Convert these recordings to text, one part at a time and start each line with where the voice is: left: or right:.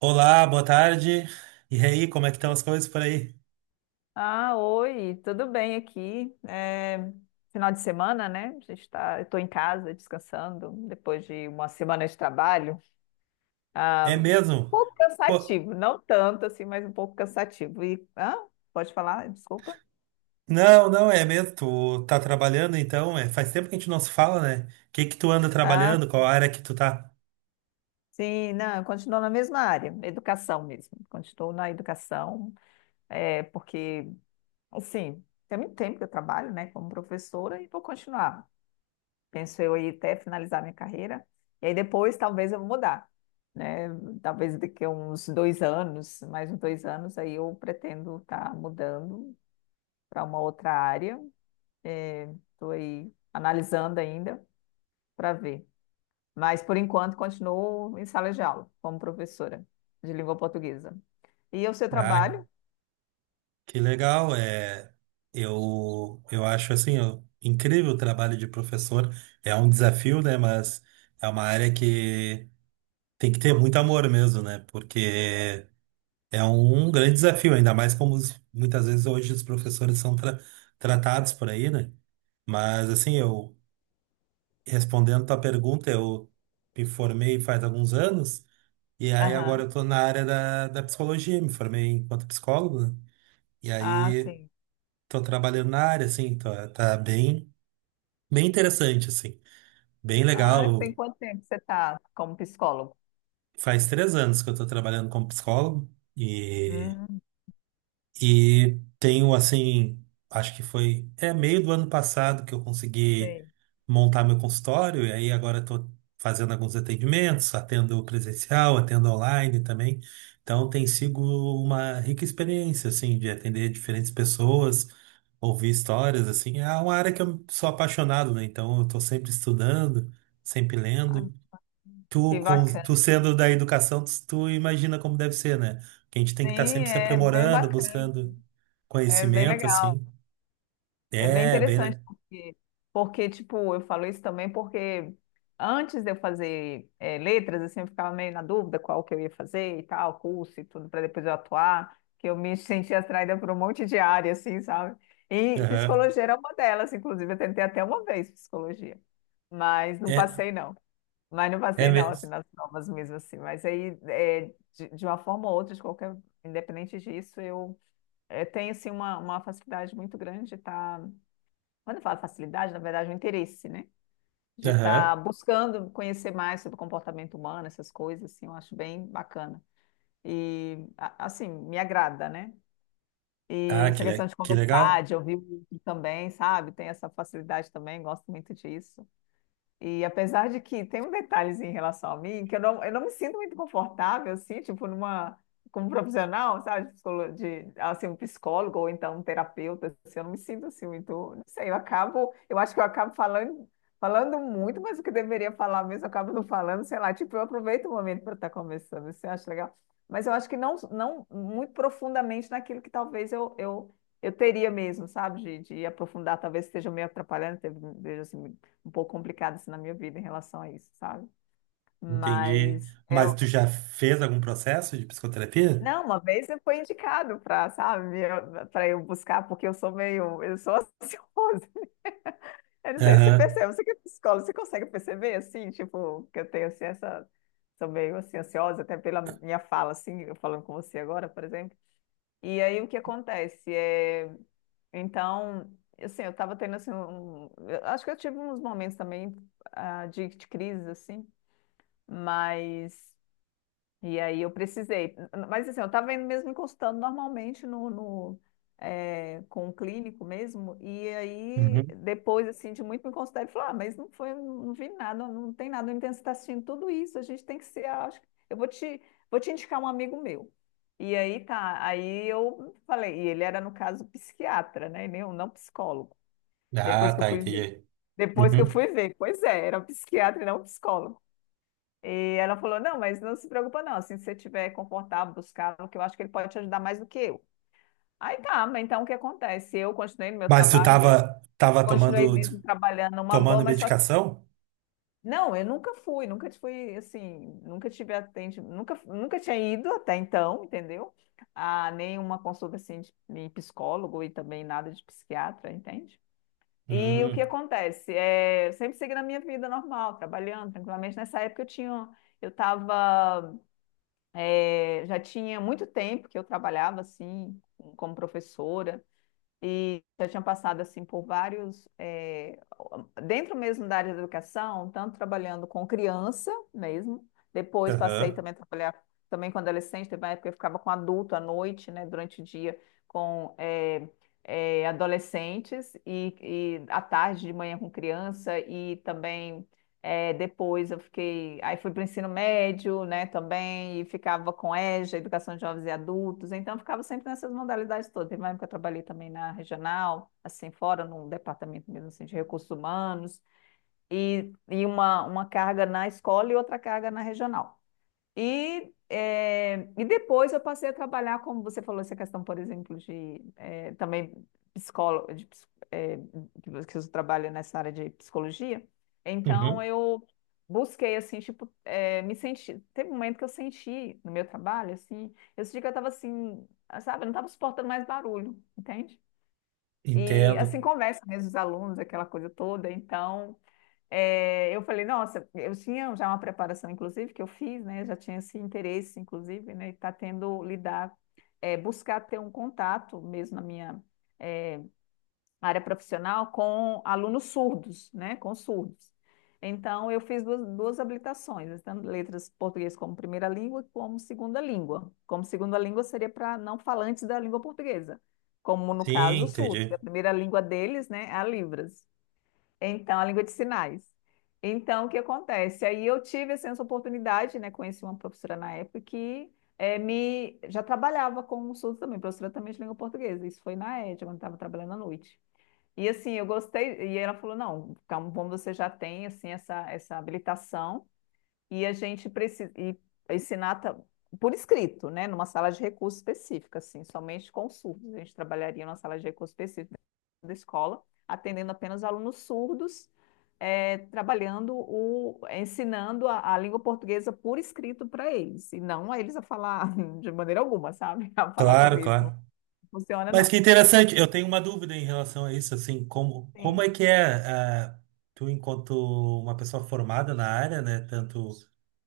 right: Olá, boa tarde. E aí, como é que estão as coisas por aí?
left: Ah, oi, tudo bem aqui? Final de semana, né? A gente tá, eu estou em casa descansando depois de uma semana de trabalho.
right: É
left: Ah, um
right: mesmo?
left: pouco
right: Pô,
left: cansativo, não tanto assim, mas um pouco cansativo. E, ah, pode falar? Desculpa.
right: não, é mesmo. Tu tá trabalhando então? É, faz tempo que a gente não se fala, né? O que que tu anda
left: Ah,
right: trabalhando? Qual área que tu tá?
left: sim, não, eu continuo na mesma área, educação mesmo. Continuo na educação, porque, assim, tem muito tempo que eu trabalho, né, como professora e vou continuar. Penso eu aí até finalizar minha carreira. E aí depois talvez eu mudar, né? Talvez daqui a uns dois anos, mais uns dois anos, aí eu pretendo estar mudando para uma outra área. Estou aí analisando ainda para ver. Mas por enquanto continuo em sala de aula como professora de língua portuguesa. E o seu
right: Ah,
left: trabalho?
right: que legal. É, eu acho assim, incrível o trabalho de professor. É um desafio, né? Mas é uma área que tem que ter muito amor mesmo, né? Porque é um grande desafio, ainda mais como muitas vezes hoje os professores são tratados por aí, né? Mas assim, eu respondendo tua pergunta, eu me formei faz alguns anos, e aí agora
left: Aham.
right: eu tô na área da psicologia, me formei enquanto psicólogo, né? E
left: Ah,
right: aí
left: sim.
right: tô trabalhando na área, assim, tá bem interessante, assim, bem
left: Ah,
right: legal.
left: tem quanto tempo que você está como psicólogo?
right: Faz três anos que eu tô trabalhando como psicólogo, e
left: Hum,
right: E tenho assim, acho que foi é meio do ano passado que eu consegui
left: sei.
right: montar meu consultório, e aí agora estou fazendo alguns atendimentos, atendo presencial, atendo online também. Então tem sido uma rica experiência assim de atender diferentes pessoas, ouvir histórias assim. É uma área que eu sou apaixonado, né? Então eu estou sempre estudando, sempre
left: Ai,
right: lendo. Tu,
left: que
right: com, tu
left: bacana.
right: sendo da educação, tu, tu imagina como deve ser, né? Que a gente tem
left: Sim,
right: que estar sempre se
left: é bem
right: aprimorando,
left: bacana,
right: buscando
left: é bem
right: conhecimento,
left: legal,
right: assim.
left: é bem
right: É, bem,
left: interessante,
right: né?
left: porque, porque tipo, eu falo isso também porque antes de eu fazer letras, assim, eu ficava meio na dúvida qual que eu ia fazer e tal, curso e tudo, para depois eu atuar, que eu me sentia atraída por um monte de área, assim, sabe? E
right: Aham.
left: psicologia era uma delas, inclusive, eu tentei até uma vez psicologia, mas não
right: É,
left: passei, não. Mas não
right: é
left: passei, não, assim,
right: mesmo.
left: nas provas mesmo, assim. Mas aí, de uma forma ou outra, de qualquer, independente disso, eu tem assim uma facilidade muito grande de estar, quando eu falo facilidade, na verdade, é um interesse, né? De estar
right: Aham.
left: buscando conhecer mais sobre o comportamento humano, essas coisas, assim, eu acho bem bacana. E, assim, me agrada, né? E
right: Ah,
left: essa questão de
right: que
left: conversar,
right: legal.
left: de ouvir o outro também, sabe? Tem essa facilidade também, gosto muito disso. E apesar de que tem um detalhezinho em relação a mim, que eu não me sinto muito confortável, assim, tipo, numa, como profissional, sabe, de, assim, um psicólogo ou então um terapeuta, assim, eu não me sinto, assim, muito, não sei, eu acabo, eu acho que eu acabo falando, falando muito, mas o que deveria falar mesmo, eu acabo não falando, sei lá, tipo, eu aproveito o momento para estar conversando, você acha legal? Mas eu acho que não, não muito profundamente naquilo que talvez eu teria mesmo, sabe, de aprofundar, talvez esteja meio atrapalhando, veja assim, um pouco complicado assim, na minha vida em relação a isso, sabe?
right: Entendi.
left: Mas
right: Mas
left: eu,
right: tu já fez algum processo de psicoterapia?
left: não, uma vez eu fui indicado para, sabe, para eu buscar, porque eu sou meio, eu sou ansiosa. Eu não sei se você
right: Aham.
left: percebe, você que é psicólogo, você consegue perceber assim, tipo, que eu tenho assim essa sou meio assim ansiosa até pela minha fala assim, eu falando com você agora, por exemplo. E aí o que acontece é, então, assim, eu tava tendo assim um, eu acho que eu tive uns momentos também de crise assim, mas E aí eu precisei. Mas assim, eu estava indo mesmo me consultando normalmente no, com o clínico mesmo. E aí,
right: Uhum.
left: depois assim, de muito me consultar, ele falou: Ah, mas não foi, não vi nada, não tem nada. Então, você está assistindo tudo isso, a gente tem que ser. Acho, eu vou te indicar um amigo meu. E aí tá, aí eu falei, e ele era, no caso, psiquiatra, né? E não psicólogo.
right: Ah,
left: Depois que eu
right: tá,
left: fui ver.
right: entendi.
left: Depois que eu
right: Uhum.
left: fui ver, pois é, era um psiquiatra e não um psicólogo. E ela falou: Não, mas não se preocupa, não. Assim, se você estiver confortável buscar, que eu acho que ele pode te ajudar mais do que eu. Aí tá, mas então o que acontece? Eu continuei no meu
right: Mas tu
left: trabalho mesmo,
right: tava, tava
left: continuei
right: tomando,
left: mesmo trabalhando numa boa,
right: tomando
left: mas só que.
right: medicação?
left: Não, eu nunca fui, nunca fui assim, nunca tive atendimento, nunca, nunca tinha ido até então, entendeu? A nenhuma consulta assim de psicólogo e também nada de psiquiatra, entende? E o que
right: Hum.
left: acontece? É, eu sempre segui na minha vida normal, trabalhando tranquilamente. Nessa época eu tinha, eu estava É, já tinha muito tempo que eu trabalhava assim como professora e já tinha passado assim por vários dentro mesmo da área da educação, tanto trabalhando com criança mesmo, depois passei
right: Aham.
left: também a trabalhar também com adolescente, teve uma época que eu ficava com adulto à noite, né, durante o dia com adolescentes e à tarde de manhã com criança e também depois eu fiquei, aí fui para o ensino médio, né, também, e ficava com EJA, Educação de Jovens e Adultos, então eu ficava sempre nessas modalidades todas. Teve uma época que eu trabalhei também na regional, assim, fora, num departamento mesmo, assim, de recursos humanos, e uma carga na escola e outra carga na regional. E, e depois eu passei a trabalhar, como você falou, essa questão, por exemplo, de também psicólogo, de, que você trabalha nessa área de psicologia. Então
right: Uhum.
left: eu busquei assim, tipo, me senti. Teve um momento que eu senti no meu trabalho, assim, eu senti que eu estava assim, sabe, eu não estava suportando mais barulho, entende? E
right: Entendo.
left: assim, conversa mesmo os alunos, aquela coisa toda. Então é, eu falei, nossa, eu tinha já uma preparação, inclusive, que eu fiz, né? Já tinha esse interesse, inclusive, né? E tá tendo lidar, buscar ter um contato mesmo na minha é, área profissional com alunos surdos, né? Com surdos. Então, eu fiz duas, duas habilitações, tanto letras português como primeira língua, como segunda língua. Como segunda língua seria para não falantes da língua portuguesa, como no
right: Sim,
left: caso os surdos, que
right: entendi.
left: a primeira língua deles, né, é a Libras. Então, a língua de sinais. Então, o que acontece? Aí eu tive assim, essa oportunidade, né? Conheci uma professora na época que me já trabalhava com o surdo também, professora também de língua portuguesa. Isso foi na ED, quando estava trabalhando à noite. E assim, eu gostei, e ela falou: não, calma, como você já tem assim, essa habilitação e a gente precisa e ensinar por escrito, né, numa sala de recursos específica, assim, somente com surdos. A gente trabalharia numa sala de recursos específica da escola, atendendo apenas alunos surdos, trabalhando o, ensinando a língua portuguesa por escrito para eles, e não a eles a falar de maneira alguma, sabe? A falar o
right: Claro,
left: português não
right: claro.
left: funciona,
right: Mas
left: não.
right: que interessante, eu tenho uma dúvida em relação a isso, assim, como
left: Sim.
right: é que é, tu enquanto uma pessoa formada na área, né, tanto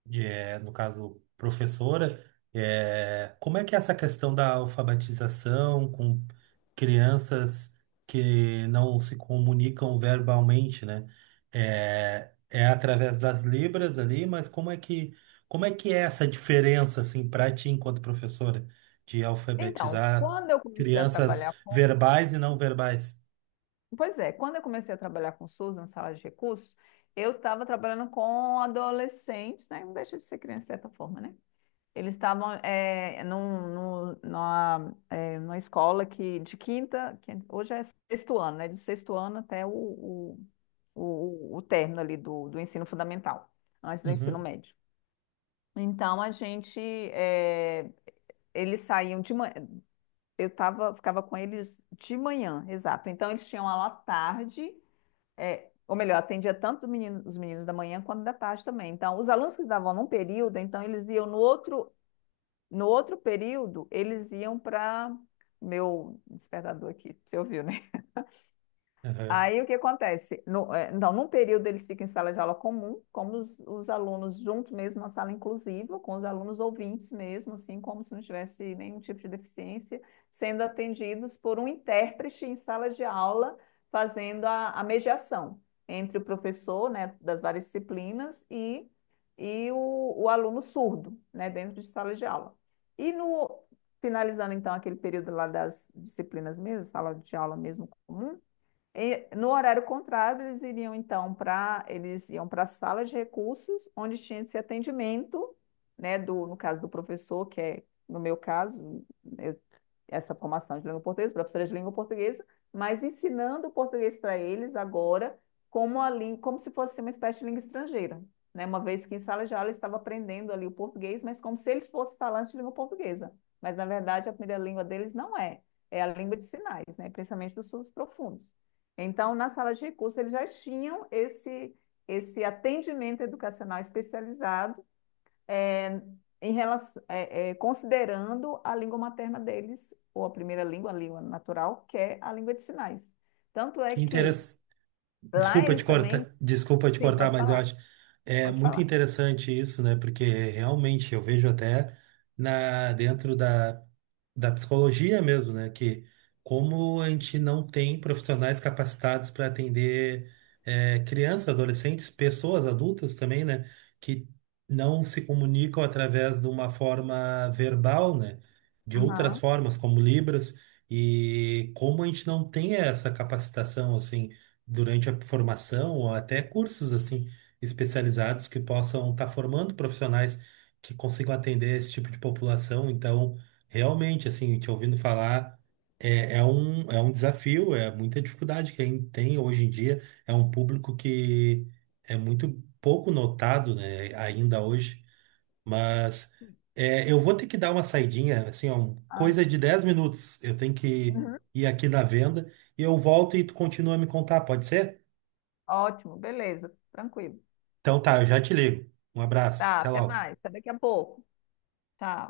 right: de, no caso, professora, como é que é essa questão da alfabetização com crianças que não se comunicam verbalmente, né? É, é através das libras ali, mas como é que é essa diferença, assim, para ti enquanto professora? De
left: Então,
right: alfabetizar
left: quando eu comecei a
right: crianças
left: trabalhar com
right: verbais e não verbais.
left: Pois é, quando eu comecei a trabalhar com SUS na sala de recursos, eu estava trabalhando com adolescentes, né? Não deixa de ser criança de certa forma, né? Eles estavam num, numa escola que de quinta, que hoje é sexto ano, né? De sexto ano até o término ali do ensino fundamental, antes do
right: Uhum,
left: ensino médio. Então a gente, é, eles saíam de manhã, eu tava, ficava com eles de manhã, exato. Então eles tinham aula à tarde ou melhor, atendia tanto os meninos da manhã quanto da tarde também. Então, os alunos que estavam num período, então eles iam no outro, no outro período, eles iam para meu despertador aqui, você ouviu, né?
right: aham.
left: Aí o que acontece? No, eh, então, num período eles ficam em sala de aula comum, como os alunos juntos mesmo, na sala inclusiva, com os alunos ouvintes mesmo, assim, como se não tivesse nenhum tipo de deficiência, sendo atendidos por um intérprete em sala de aula, fazendo a mediação entre o professor, né, das várias disciplinas e o aluno surdo, né, dentro de sala de aula. E no, finalizando então aquele período lá das disciplinas mesmo, sala de aula mesmo comum, e no horário contrário, eles iriam então para eles iam para a sala de recursos, onde tinha esse atendimento, né, do, no caso do professor, que é, no meu caso, eu- essa formação de língua portuguesa, professora de língua portuguesa, mas ensinando o português para eles agora como a língua, como se fosse uma espécie de língua estrangeira, né? Uma vez que em sala de aula eles estavam aprendendo ali o português, mas como se eles fossem falantes de língua portuguesa. Mas na verdade a primeira língua deles não é, é a língua de sinais, né? Principalmente dos sul profundos. Então, na sala de recurso, eles já tinham esse, esse atendimento educacional especializado é, em relação, considerando a língua materna deles, ou a primeira língua, a língua natural, que é a língua de sinais. Tanto é
right: Que
left: que lá
right: desculpa te
left: eles também.
right: cortar, desculpa te
left: Sim,
right: cortar,
left: pode
right: mas eu
left: falar,
right: acho é
left: pode
right: muito
left: falar.
right: interessante isso, né? Porque realmente eu vejo até na dentro da psicologia mesmo, né? Que como a gente não tem profissionais capacitados para atender crianças, adolescentes, pessoas adultas também, né? Que não se comunicam através de uma forma verbal, né? De outras
left: Aham.
right: formas, como Libras, e como a gente não tem essa capacitação, assim durante a formação ou até cursos assim especializados que possam estar formando profissionais que consigam atender esse tipo de população. Então, realmente, assim, te ouvindo falar, é, é um desafio, é muita dificuldade que ainda tem hoje em dia. É um público que é muito pouco notado, né, ainda hoje, mas
left: Sim.
right: é, eu vou ter que dar uma saidinha, assim, ó,
left: Ah,
right: coisa de 10 minutos. Eu tenho que
left: uhum.
right: ir aqui na venda e eu volto e tu continua a me contar, pode ser?
left: Ótimo, beleza, tranquilo.
right: Então tá, eu já te ligo. Um abraço,
left: Tá,
right: até
left: até
right: logo.
left: mais, até daqui a pouco. Tá.